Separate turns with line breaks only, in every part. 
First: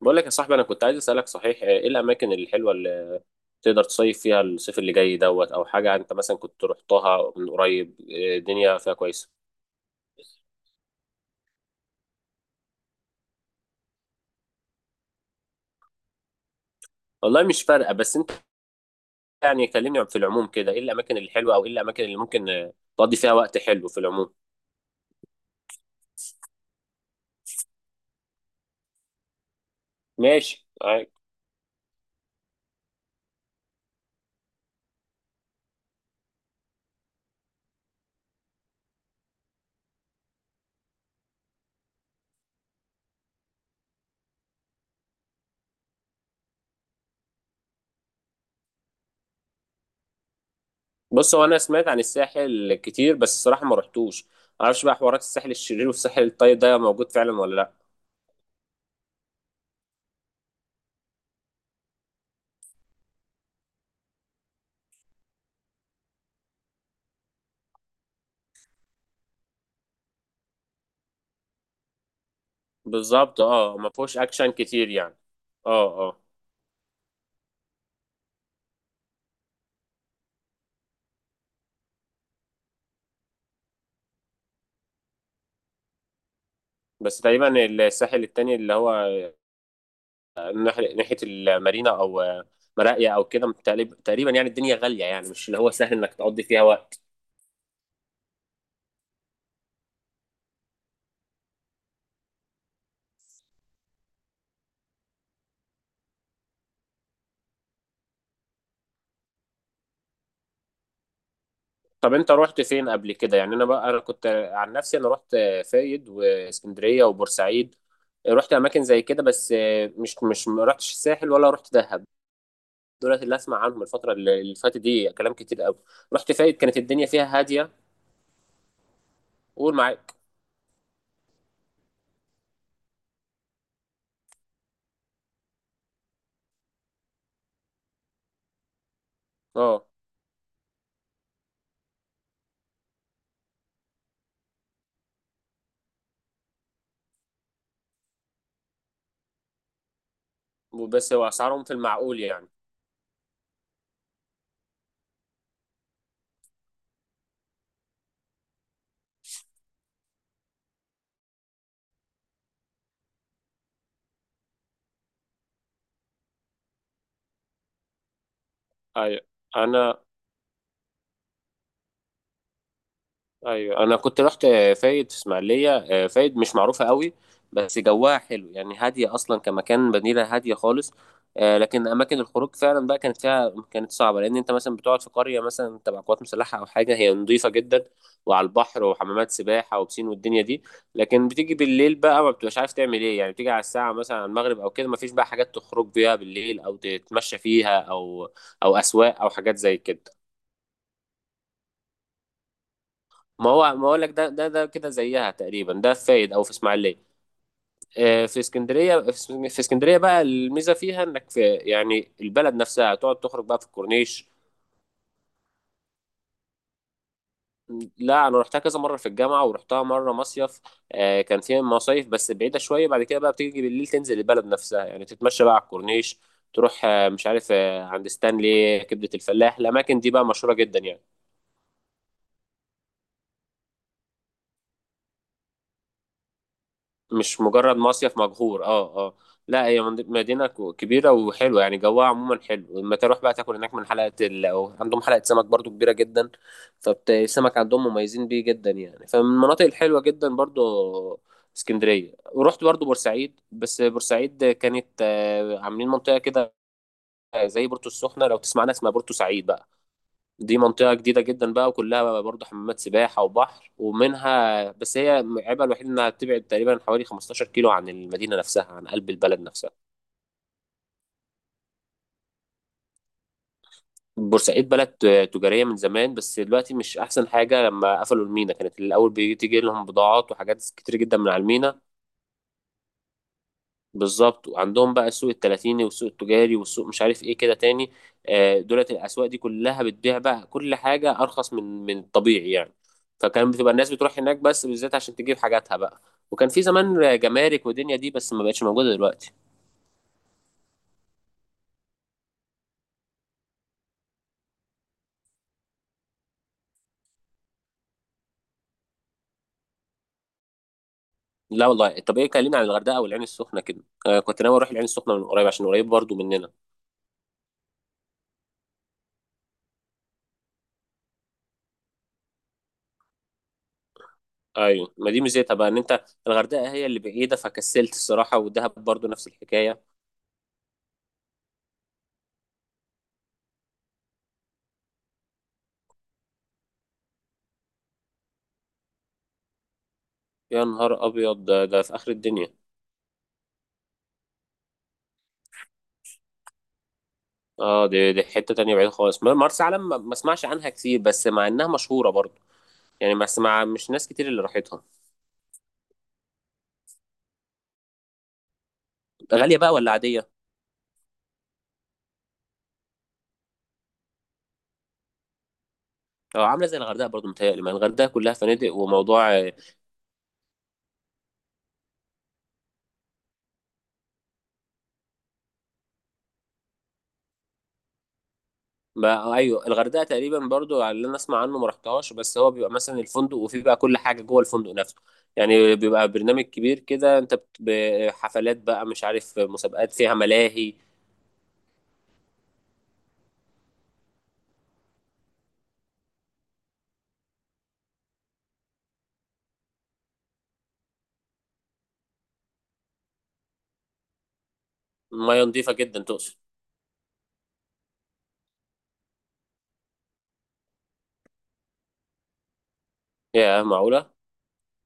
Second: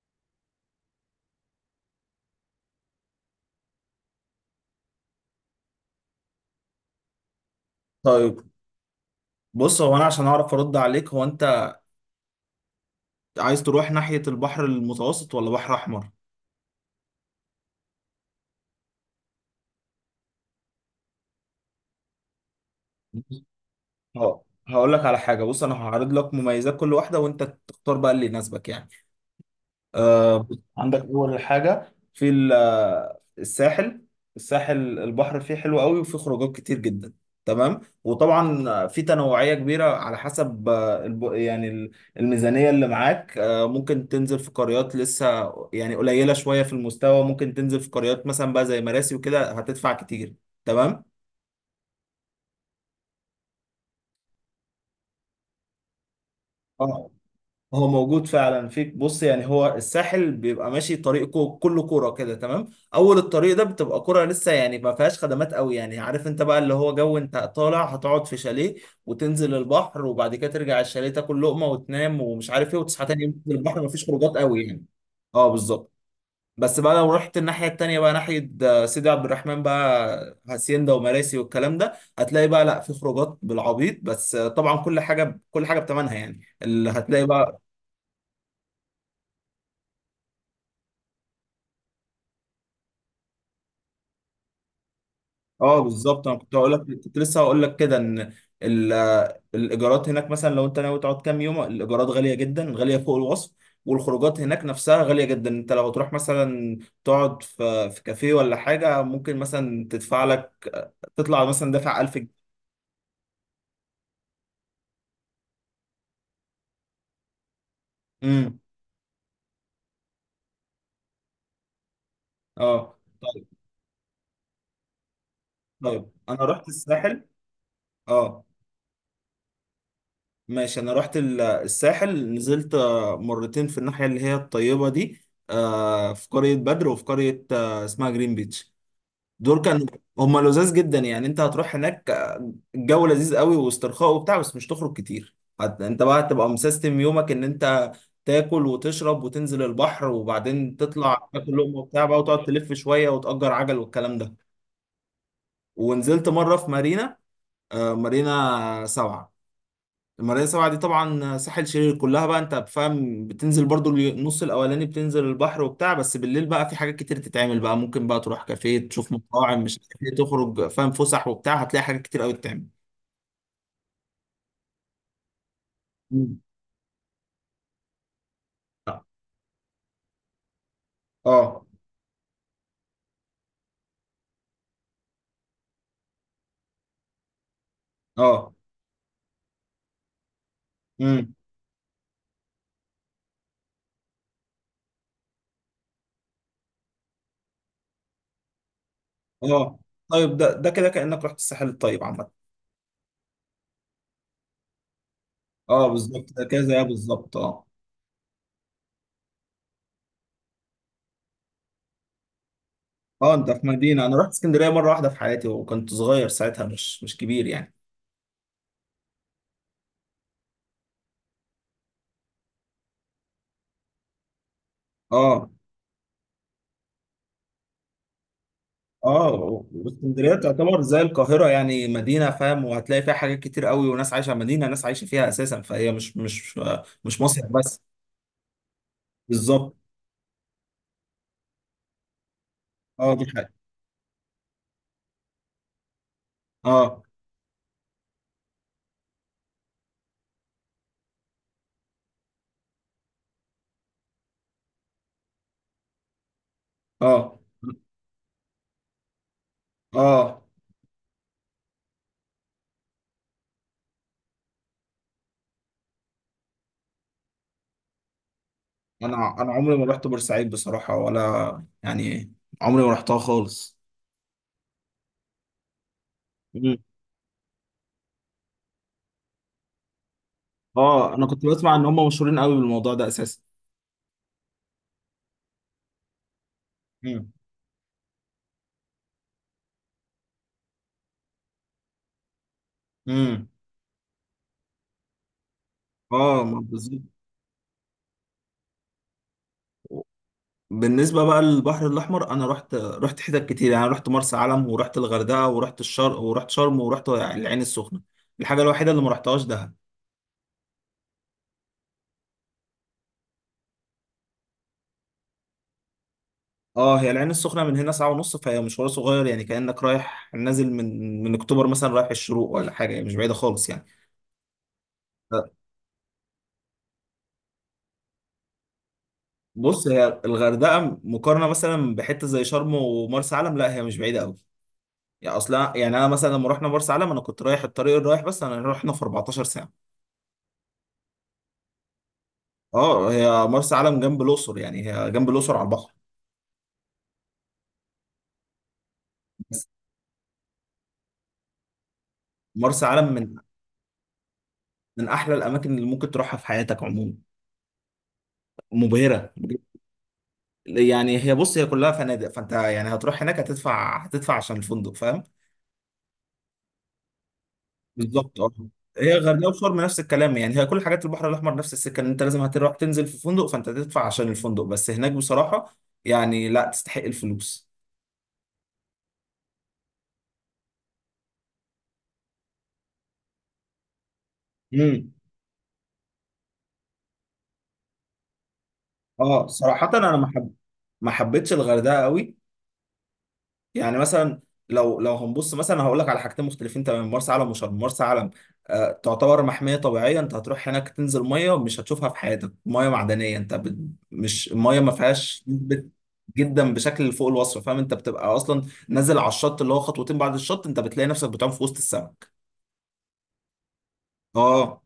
بقول لك يا صاحبي، انا كنت عايز اسالك. صحيح ايه الاماكن الحلوه اللي تقدر تصيف فيها الصيف اللي جاي دوت او حاجه؟ انت مثلا كنت رحتها من قريب، إيه
طيب.
الدنيا فيها كويسه؟
بص، هو انا عشان اعرف ارد عليك، هو انت عايز تروح ناحية البحر المتوسط ولا بحر احمر؟
والله مش فارقه، بس انت يعني كلمني في العموم كده، ايه الاماكن الحلوه او ايه الاماكن اللي ممكن تقضي فيها وقت حلو في العموم.
اه، هقول لك على حاجة. بص، انا هعرض لك مميزات كل واحدة وانت تختار بقى اللي يناسبك يعني. آه،
ماشي
عندك
عادي.
اول حاجه في ال- آه، الساحل. البحر فيه حلو قوي وفيه خروجات كتير جدا. تمام. وطبعا في تنوعية كبيرة على حسب، الميزانية اللي معاك. ممكن تنزل في قريات لسه يعني قليلة شوية في المستوى، ممكن تنزل في قريات مثلا بقى زي مراسي وكده هتدفع كتير. تمام.
بص، هو انا سمعت عن الساحل كتير بس الصراحه ما رحتوش. معرفش بقى حوارات الساحل الشرير والساحل الطيب ده موجود فعلا ولا لا.
هو موجود فعلا فيك. بص يعني هو الساحل بيبقى ماشي طريق كله كوره كده. تمام. اول الطريق ده بتبقى كوره لسه، يعني ما فيهاش خدمات قوي، يعني عارف انت بقى اللي هو جو، انت طالع هتقعد في شاليه وتنزل البحر وبعد كده ترجع الشاليه تاكل لقمه وتنام ومش عارف ايه وتصحى تاني يوم
بالظبط،
تنزل
اه،
البحر، ما
ما
فيش
فيهوش
خروجات
اكشن
قوي يعني.
كتير يعني.
اه
اه
بالظبط.
اه.
بس بقى لو رحت الناحيه التانيه بقى، ناحيه سيدي عبد الرحمن بقى، هاسيندا ومراسي والكلام ده، هتلاقي بقى لا في خروجات بالعبيط، بس طبعا كل حاجه كل حاجه بثمنها، يعني اللي
بس
هتلاقي بقى.
تقريبا الساحل التاني اللي هو ناحيه المارينا او مراقيه او كده تقريبا، يعني الدنيا غاليه، يعني مش اللي هو
اه
سهل انك
بالظبط، انا
تقضي
كنت
فيها
هقول لك،
وقت.
كنت لسه هقول لك كده ان ال- الايجارات هناك مثلا لو انت ناوي تقعد كام يوم، الايجارات غاليه جدا، غاليه فوق الوصف. والخروجات هناك نفسها غاليه جدا. انت لو تروح مثلا تقعد في كافيه ولا حاجه، ممكن مثلا تدفع لك، تطلع مثلا دافع
طب
1000
انت
جنيه
رحت فين قبل كده؟ يعني انا بقى انا كنت، عن نفسي انا رحت فايد واسكندريه وبورسعيد. رحت
امم.
اماكن زي كده بس مش ما رحتش الساحل ولا رحت دهب.
اه
دولت اللي
طيب.
اسمع عنهم الفتره اللي فاتت دي كلام كتير قوي.
طيب،
رحت
انا
فايد،
رحت
كانت الدنيا
الساحل.
فيها هاديه.
اه
قول معاك.
ماشي. انا رحت الساحل، نزلت مرتين في الناحيه اللي هي الطيبه دي، في قريه بدر وفي قريه اسمها جرين بيتش. دول
اه،
كانوا هم لذاذ جدا يعني. انت هتروح هناك الجو لذيذ قوي واسترخاء وبتاع، بس مش تخرج كتير. انت بقى هتبقى مسيستم يومك ان انت تاكل وتشرب وتنزل البحر، وبعدين
بس هو
تطلع تاكل
اسعارهم في
لقمه وبتاع بقى،
المعقول
وتقعد
يعني.
تلف شويه وتأجر عجل والكلام ده. ونزلت مره في مارينا، مارينا سبعة. المرايه سبعة دي طبعا ساحل شرير كلها بقى، انت بفهم بتنزل برضو النص الاولاني بتنزل البحر وبتاع، بس بالليل بقى في حاجات كتير تتعمل بقى، ممكن بقى تروح كافيه، تشوف
ايوه
مطاعم، مش
انا
عارف ايه، تخرج فاهم، فسح وبتاع، هتلاقي حاجات كتير قوي تتعمل.
ايوه انا كنت رحت فايد في اسماعيليه. فايد
مم.
مش معروفه قوي بس جواها حلو يعني، هاديه اصلا كمكان، مدينه هاديه خالص.
اه
لكن اماكن الخروج فعلا بقى كانت فيها، كانت صعبه، لان انت مثلا بتقعد في قريه مثلا تبع قوات مسلحه او حاجه، هي نظيفه جدا وعلى
اه.
البحر وحمامات سباحه وبسين والدنيا دي، لكن
امم.
بتيجي بالليل بقى ما بتبقاش عارف تعمل ايه، يعني بتيجي على الساعه مثلا على المغرب او كده ما فيش بقى حاجات تخرج بيها بالليل او تتمشى فيها او اسواق او حاجات زي
اه
كده.
طيب، ده كده كأنك رحت الساحل الطيب عامة.
ما هو ما اقول لك، ده كده زيها تقريبا،
اه
ده في
بالظبط،
فايد او
ده
في
كده زيها
اسماعيليه.
بالظبط اه.
في اسكندريه، في اسكندريه بقى الميزه فيها انك في يعني البلد نفسها تقعد
اه،
تخرج
انت
بقى في
في مدينة. انا رحت
الكورنيش.
اسكندرية مرة واحدة في حياتي وكنت صغير ساعتها، مش كبير يعني.
لا انا رحتها كذا مره في الجامعه ورحتها مره مصيف. كان فيها مصايف بس بعيده شويه، بعد كده بقى بتيجي بالليل تنزل البلد نفسها يعني تتمشى
اه
بقى على الكورنيش، تروح مش عارف عند ستانلي، كبده الفلاح،
اه.
الاماكن دي بقى
اسكندريه
مشهوره جدا
تعتبر زي
يعني.
القاهره، يعني مدينه فاهم، وهتلاقي فيها حاجات كتير قوي، وناس عايشه مدينه، ناس عايشه فيها اساسا، فهي مش
مش
مصيف
مجرد
بس.
مصيف مجهور، اه اه. لا
بالظبط.
هي مدينة كبيرة وحلوة يعني، جوها عموما حلو، لما
اه
تروح
دي
بقى
حاجه
تاكل هناك من حلقة أو عندهم حلقة سمك برضو كبيرة جدا.
اه
فالسمك عندهم مميزين بيه جدا يعني، فمن المناطق الحلوة جدا برضو اسكندرية. ورحت برضو بورسعيد، بس بورسعيد كانت عاملين منطقة كده
اه
زي بورتو السخنة لو تسمعنا، اسمها بورتو سعيد بقى.
اه.
دي منطقة جديدة جدا بقى وكلها بقى برضه حمامات سباحة وبحر، ومنها بس، هي عيبها الوحيد إنها بتبعد تقريبا حوالي 15 كيلو عن المدينة نفسها، عن قلب البلد
انا
نفسها.
عمري ما رحت بورسعيد بصراحه ولا يعني، عمري ما رحتها خالص.
بورسعيد بلد تجارية من زمان بس دلوقتي
مم.
مش أحسن حاجة، لما قفلوا المينا كانت الأول بتيجي لهم بضاعات وحاجات كتير
اه،
جدا
انا
من على
كنت بسمع
المينا.
ان هم مشهورين قوي بالموضوع ده اساسا.
بالظبط، وعندهم بقى السوق التلاتيني والسوق التجاري والسوق مش عارف
امم
ايه كده تاني. دولت الاسواق دي كلها بتبيع بقى كل حاجه ارخص من الطبيعي يعني.
امم.
فكان بتبقى الناس بتروح هناك بس بالذات عشان تجيب حاجاتها بقى.
اه
وكان
ما
في
بالظبط.
زمان جمارك ودنيا دي بس ما بقتش موجوده دلوقتي.
بالنسبة بقى للبحر الأحمر، أنا رحت حتت كتير، يعني رحت مرسى علم، ورحت الغردقة، ورحت الشرق، ورحت شرم، ورحت العين السخنة. الحاجة الوحيدة اللي ما رحتهاش دهب.
لا والله. طب ايه، كلمني عن الغردقه والعين السخنه كده. كنت ناوي اروح العين السخنه من قريب عشان قريب برضو مننا.
اه، هي العين السخنة من هنا ساعة ونص، فهي مشوار صغير، يعني كأنك رايح نازل من أكتوبر مثلا، رايح الشروق ولا حاجة، يعني مش بعيدة خالص يعني.
ايوه ما دي
ف-
ميزتها بقى، ان انت الغردقه هي اللي بعيده فكسلت الصراحه، والدهب برضو نفس الحكايه.
بص، هي الغردقة مقارنة مثلا بحتة زي شرم ومرسى علم، لا هي مش بعيدة أوي، يعني أصلا، يعني أنا مثلا لما رحنا مرسى علم، أنا كنت رايح الطريق الرايح بس، أنا رحنا في 14 ساعة.
يا نهار ابيض ده، ده في اخر الدنيا.
اه، هي مرسى علم جنب الاقصر، يعني هي جنب الاقصر على البحر.
اه دي حتة تانية بعيد خالص، مرسى
بس
علم ما اسمعش عنها كتير بس مع انها مشهورة برضو.
مرسى علم
يعني ما
من
اسمع مش ناس كتير اللي راحتها.
من احلى الاماكن اللي ممكن تروحها في حياتك عموما، مبهره
غالية بقى
بجد.
ولا عادية؟
يعني هي، بص، هي كلها فنادق، فانت يعني هتروح هناك هتدفع عشان الفندق فاهم.
اه، عاملة زي الغردقة برضو متهيألي، ما الغردقة كلها
بالظبط اه.
فنادق
هي
وموضوع
غردقه وشرم نفس الكلام، يعني هي كل حاجات البحر الاحمر نفس السكه، ان انت لازم هتروح تنزل في فندق، فانت هتدفع عشان الفندق. بس هناك بصراحه يعني لا تستحق الفلوس.
ما ايوه الغردقة تقريبا برضو على اللي انا اسمع عنه، ما رحتهاش، بس هو بيبقى مثلا الفندق وفيه بقى كل حاجة جوه الفندق نفسه.
امم.
يعني بيبقى برنامج كبير كده، انت حفلات بقى، مش عارف
اه صراحه،
مسابقات فيها
انا
ملاهي.
ما حبيتش الغردقه قوي. يعني مثلا، لو هنبص مثلا هقول لك على حاجتين مختلفين تماما، مرسى علم وشرم. مرسى علم تعتبر محمية طبيعية، انت هتروح هناك تنزل مية مش هتشوفها في حياتك، مية معدنية، انت بت... مش المية ما فيهاش
مياه نظيفة
نسبة،
جدا تقصد؟
جدا بشكل فوق الوصف فاهم. انت بتبقى اصلا نازل على الشط اللي هو خطوتين، بعد الشط انت بتلاقي نفسك بتعوم في وسط السمك.
يا معقولة؟
اه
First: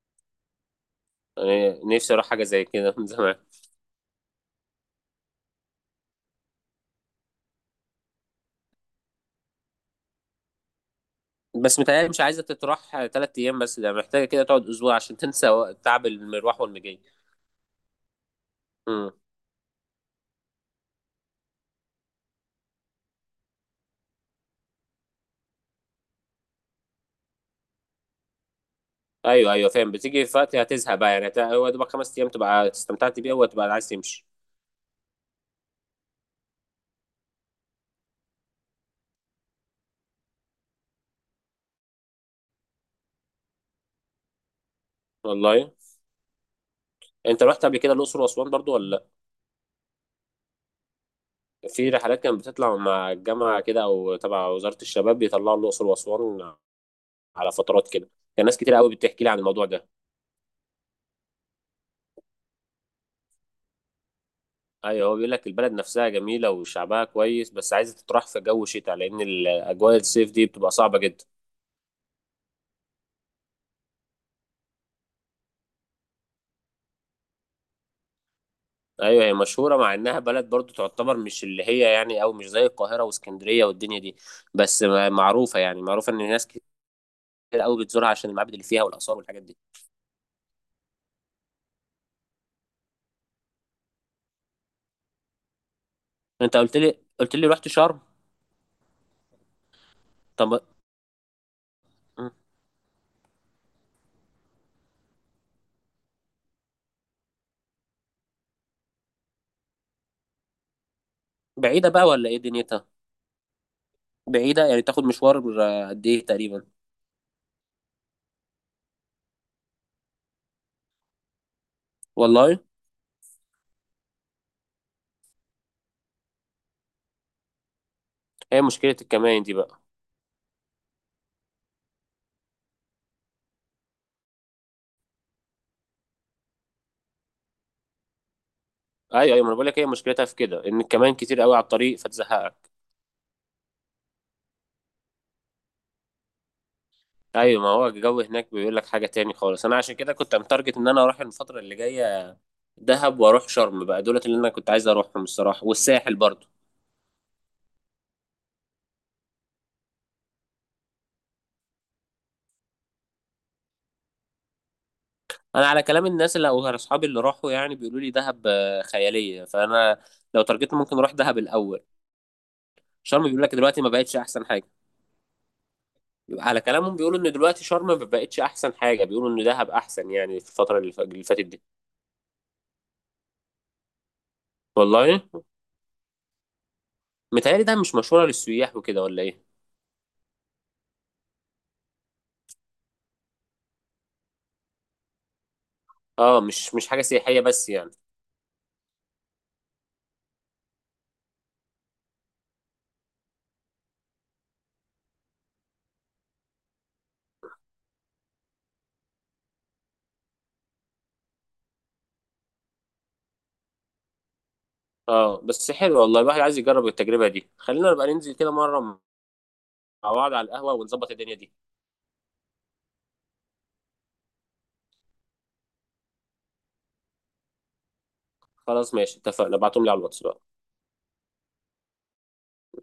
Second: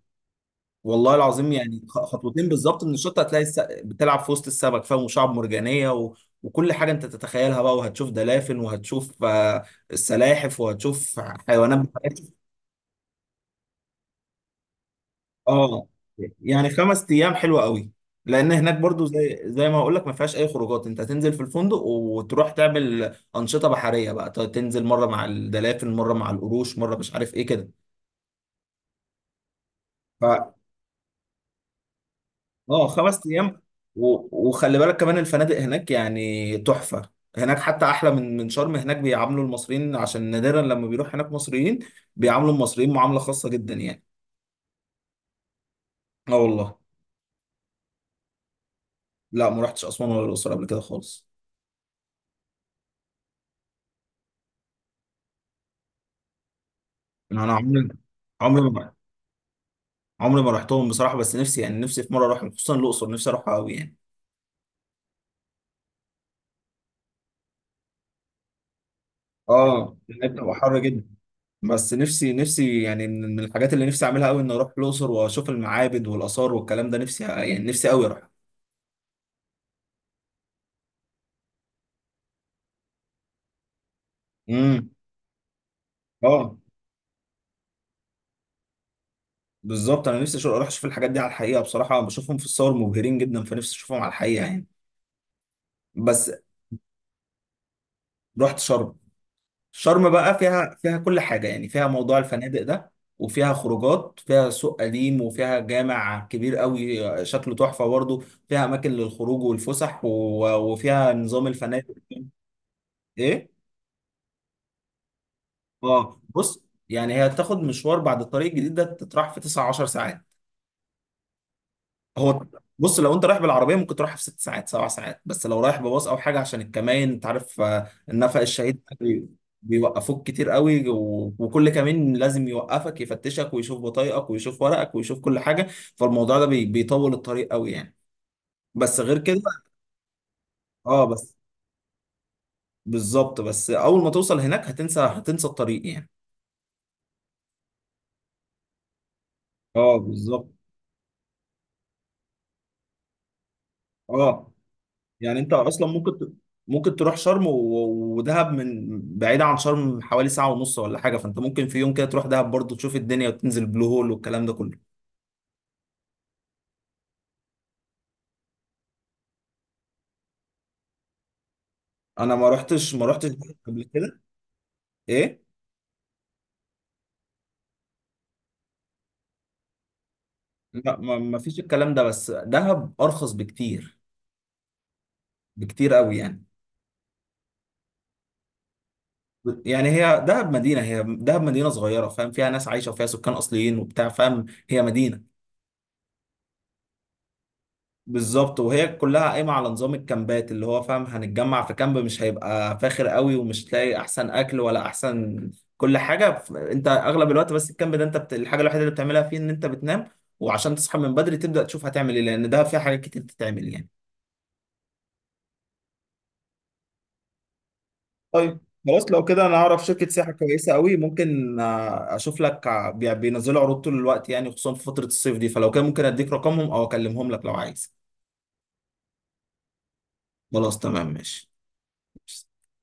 والله العظيم،
يعني
يعني
نفسي اروح حاجة
خطوتين
زي
بالظبط من
كده من
الشط
زمان.
هتلاقي الس... بتلعب في وسط السمك فاهم، وشعب مرجانية و... وكل حاجة انت تتخيلها بقى، وهتشوف دلافن، وهتشوف السلاحف، وهتشوف حيوانات
بس متهيألي مش
بحرية.
عايزة تتراح تلات أيام بس، ده محتاجة كده تقعد أسبوع عشان تنسى
اه،
تعب المروح
يعني
والمجاي.
5 ايام حلوة قوي، لان هناك برضو
امم.
زي ما هقول لك ما فيهاش اي خروجات، انت هتنزل في الفندق وتروح تعمل انشطة بحرية بقى، تنزل مرة مع الدلافن، مرة مع القروش، مرة مش عارف ايه كده.
أيوه أيوه فاهم، بتيجي في وقت هتزهق بقى يعني، هو دوبك خمس أيام تبقى
اه
استمتعت
خمس
بيها
ايام
وتبقى عايز تمشي.
وخلي بالك كمان الفنادق هناك يعني تحفه، هناك حتى احلى من شرم. هناك بيعاملوا المصريين، عشان نادرا لما بيروح هناك مصريين، بيعاملوا المصريين معامله خاصه جدا يعني.
والله.
اه والله.
أنت رحت قبل كده الأقصر وأسوان برضو ولا لأ؟
لا، ما رحتش اسوان ولا الاقصر قبل كده خالص.
في رحلات كانت بتطلع مع الجامعة كده أو تبع وزارة الشباب، بيطلعوا الأقصر وأسوان
انا
على
أنا عمري
فترات كده. كان ناس
عمري
كتير
ما
قوي بتحكي لي عن الموضوع ده.
عمري ما رحتهم بصراحه، بس نفسي يعني، نفسي في مره اروح خصوصا الاقصر، نفسي اروحها قوي يعني.
ايوه، هو بيقول لك البلد نفسها جميله وشعبها كويس بس عايزه تتراح في جو شتاء، لان الاجواء
اه، هناك
الصيف دي
بتبقى
بتبقى
حر
صعبه
جدا.
جدا.
بس نفسي يعني، من الحاجات اللي نفسي اعملها قوي ان اروح الاقصر واشوف المعابد والاثار والكلام ده، نفسي يعني، نفسي قوي اروح.
ايوه هي مشهوره، مع انها بلد برضو تعتبر مش اللي هي يعني، او مش زي القاهره واسكندريه والدنيا دي، بس
امم.
معروفه يعني، معروفه ان ناس
اه
كتير قوي بتزورها عشان المعابد اللي فيها والاثار والحاجات دي.
بالظبط، انا نفسي اروح اشوف الحاجات دي على الحقيقه بصراحه، بشوفهم في الصور مبهرين جدا، فنفسي اشوفهم على الحقيقه يعني. بس
انت قلت لي رحت شرم.
رحت شرم. شرم بقى
طب.
فيها كل حاجه، يعني فيها موضوع
م.
الفنادق ده، وفيها خروجات، فيها سوق قديم، وفيها جامع كبير قوي شكله تحفه برضه، فيها اماكن للخروج والفسح و... وفيها نظام الفنادق.
بعيده بقى ولا ايه دنيتها؟
ايه؟
بعيده يعني تاخد مشوار، قد
اه
ايه
بص،
تقريبا؟
يعني هي تاخد مشوار بعد الطريق الجديد ده، تتراح في 9 10 ساعات. هو،
والله.
بص لو انت رايح بالعربيه ممكن تروحها في 6 ساعات 7 ساعات، بس لو رايح بباص او حاجه، عشان الكمائن انت عارف، النفق
هي
الشهيد
مشكله الكمائن دي بقى.
بيوقفوك كتير قوي، وكل كمين لازم يوقفك، يفتشك ويشوف بطايقك ويشوف ورقك ويشوف كل حاجه، فالموضوع ده بيطول الطريق قوي يعني. بس غير
ايوه ايوه،
كده
ما انا بقول لك هي مشكلتها في كده، ان
اه،
الكمائن
بس
كتير قوي على الطريق فتزهقك.
بالظبط، بس اول ما توصل هناك هتنسى هتنسى الطريق يعني.
ايوه ما هو الجو هناك بيقول لك حاجه تاني خالص، انا عشان
اه
كده كنت
بالظبط
متارجت ان انا اروح الفتره اللي جايه دهب واروح شرم بقى، دولت اللي انا
اه،
كنت عايز اروحهم
يعني انت
الصراحه،
اصلا
والساحل
ممكن
برضو.
ممكن تروح شرم ودهب، من بعيدة عن شرم حوالي ساعة ونص ولا حاجة، فانت ممكن في يوم كده تروح دهب برضو تشوف الدنيا وتنزل بلو هول والكلام ده كله.
انا على كلام الناس اللي او اصحابي اللي راحوا يعني بيقولوا لي دهب خياليه، فانا لو ترجيت ممكن اروح دهب الاول.
انا ما رحتش
شرم بيقول لك
دهب قبل
دلوقتي ما بقتش
كده.
احسن حاجه،
ايه؟
على كلامهم بيقولوا ان دلوقتي شرم ما بقتش احسن حاجه، بيقولوا ان دهب احسن يعني في الفتره اللي
لا،
ف-
ما
اللي
ما
فاتت
فيش
دي.
الكلام ده، بس دهب ارخص بكتير،
والله.
بكتير قوي يعني.
متهيألي دهب مش مشهوره للسياح وكده ولا ايه؟
يعني هي دهب مدينة، هي دهب مدينة صغيرة فاهم، فيها ناس عايشة وفيها سكان اصليين وبتاع فاهم، هي مدينة.
اه مش حاجه سياحيه بس يعني.
بالظبط. وهي كلها قايمه على نظام الكامبات، اللي هو فاهم هنتجمع في كامب مش هيبقى فاخر قوي، ومش تلاقي احسن اكل ولا احسن كل حاجه، انت اغلب الوقت بس الكامب ده انت بت... الحاجه الوحيده اللي بتعملها فيه ان انت بتنام، وعشان تصحى من بدري تبدا تشوف هتعمل ايه، لان ده فيه حاجات كتير تتعمل يعني.
اه بس حلو والله، الواحد عايز يجرب التجربه دي، خلينا نبقى ننزل كده
طيب
مره
خلاص. لو كده انا اعرف شركه
مع
سياحه
بعض على
كويسه
القهوه
قوي،
ونظبط الدنيا دي.
ممكن اشوف لك، بينزلوا عروض طول الوقت يعني، خصوصا في فتره الصيف دي، فلو كده ممكن اديك رقمهم او اكلمهم لك لو عايز.
خلاص ماشي اتفقنا، ابعتهم لي على الواتس بقى.
خلاص تمام ماشي.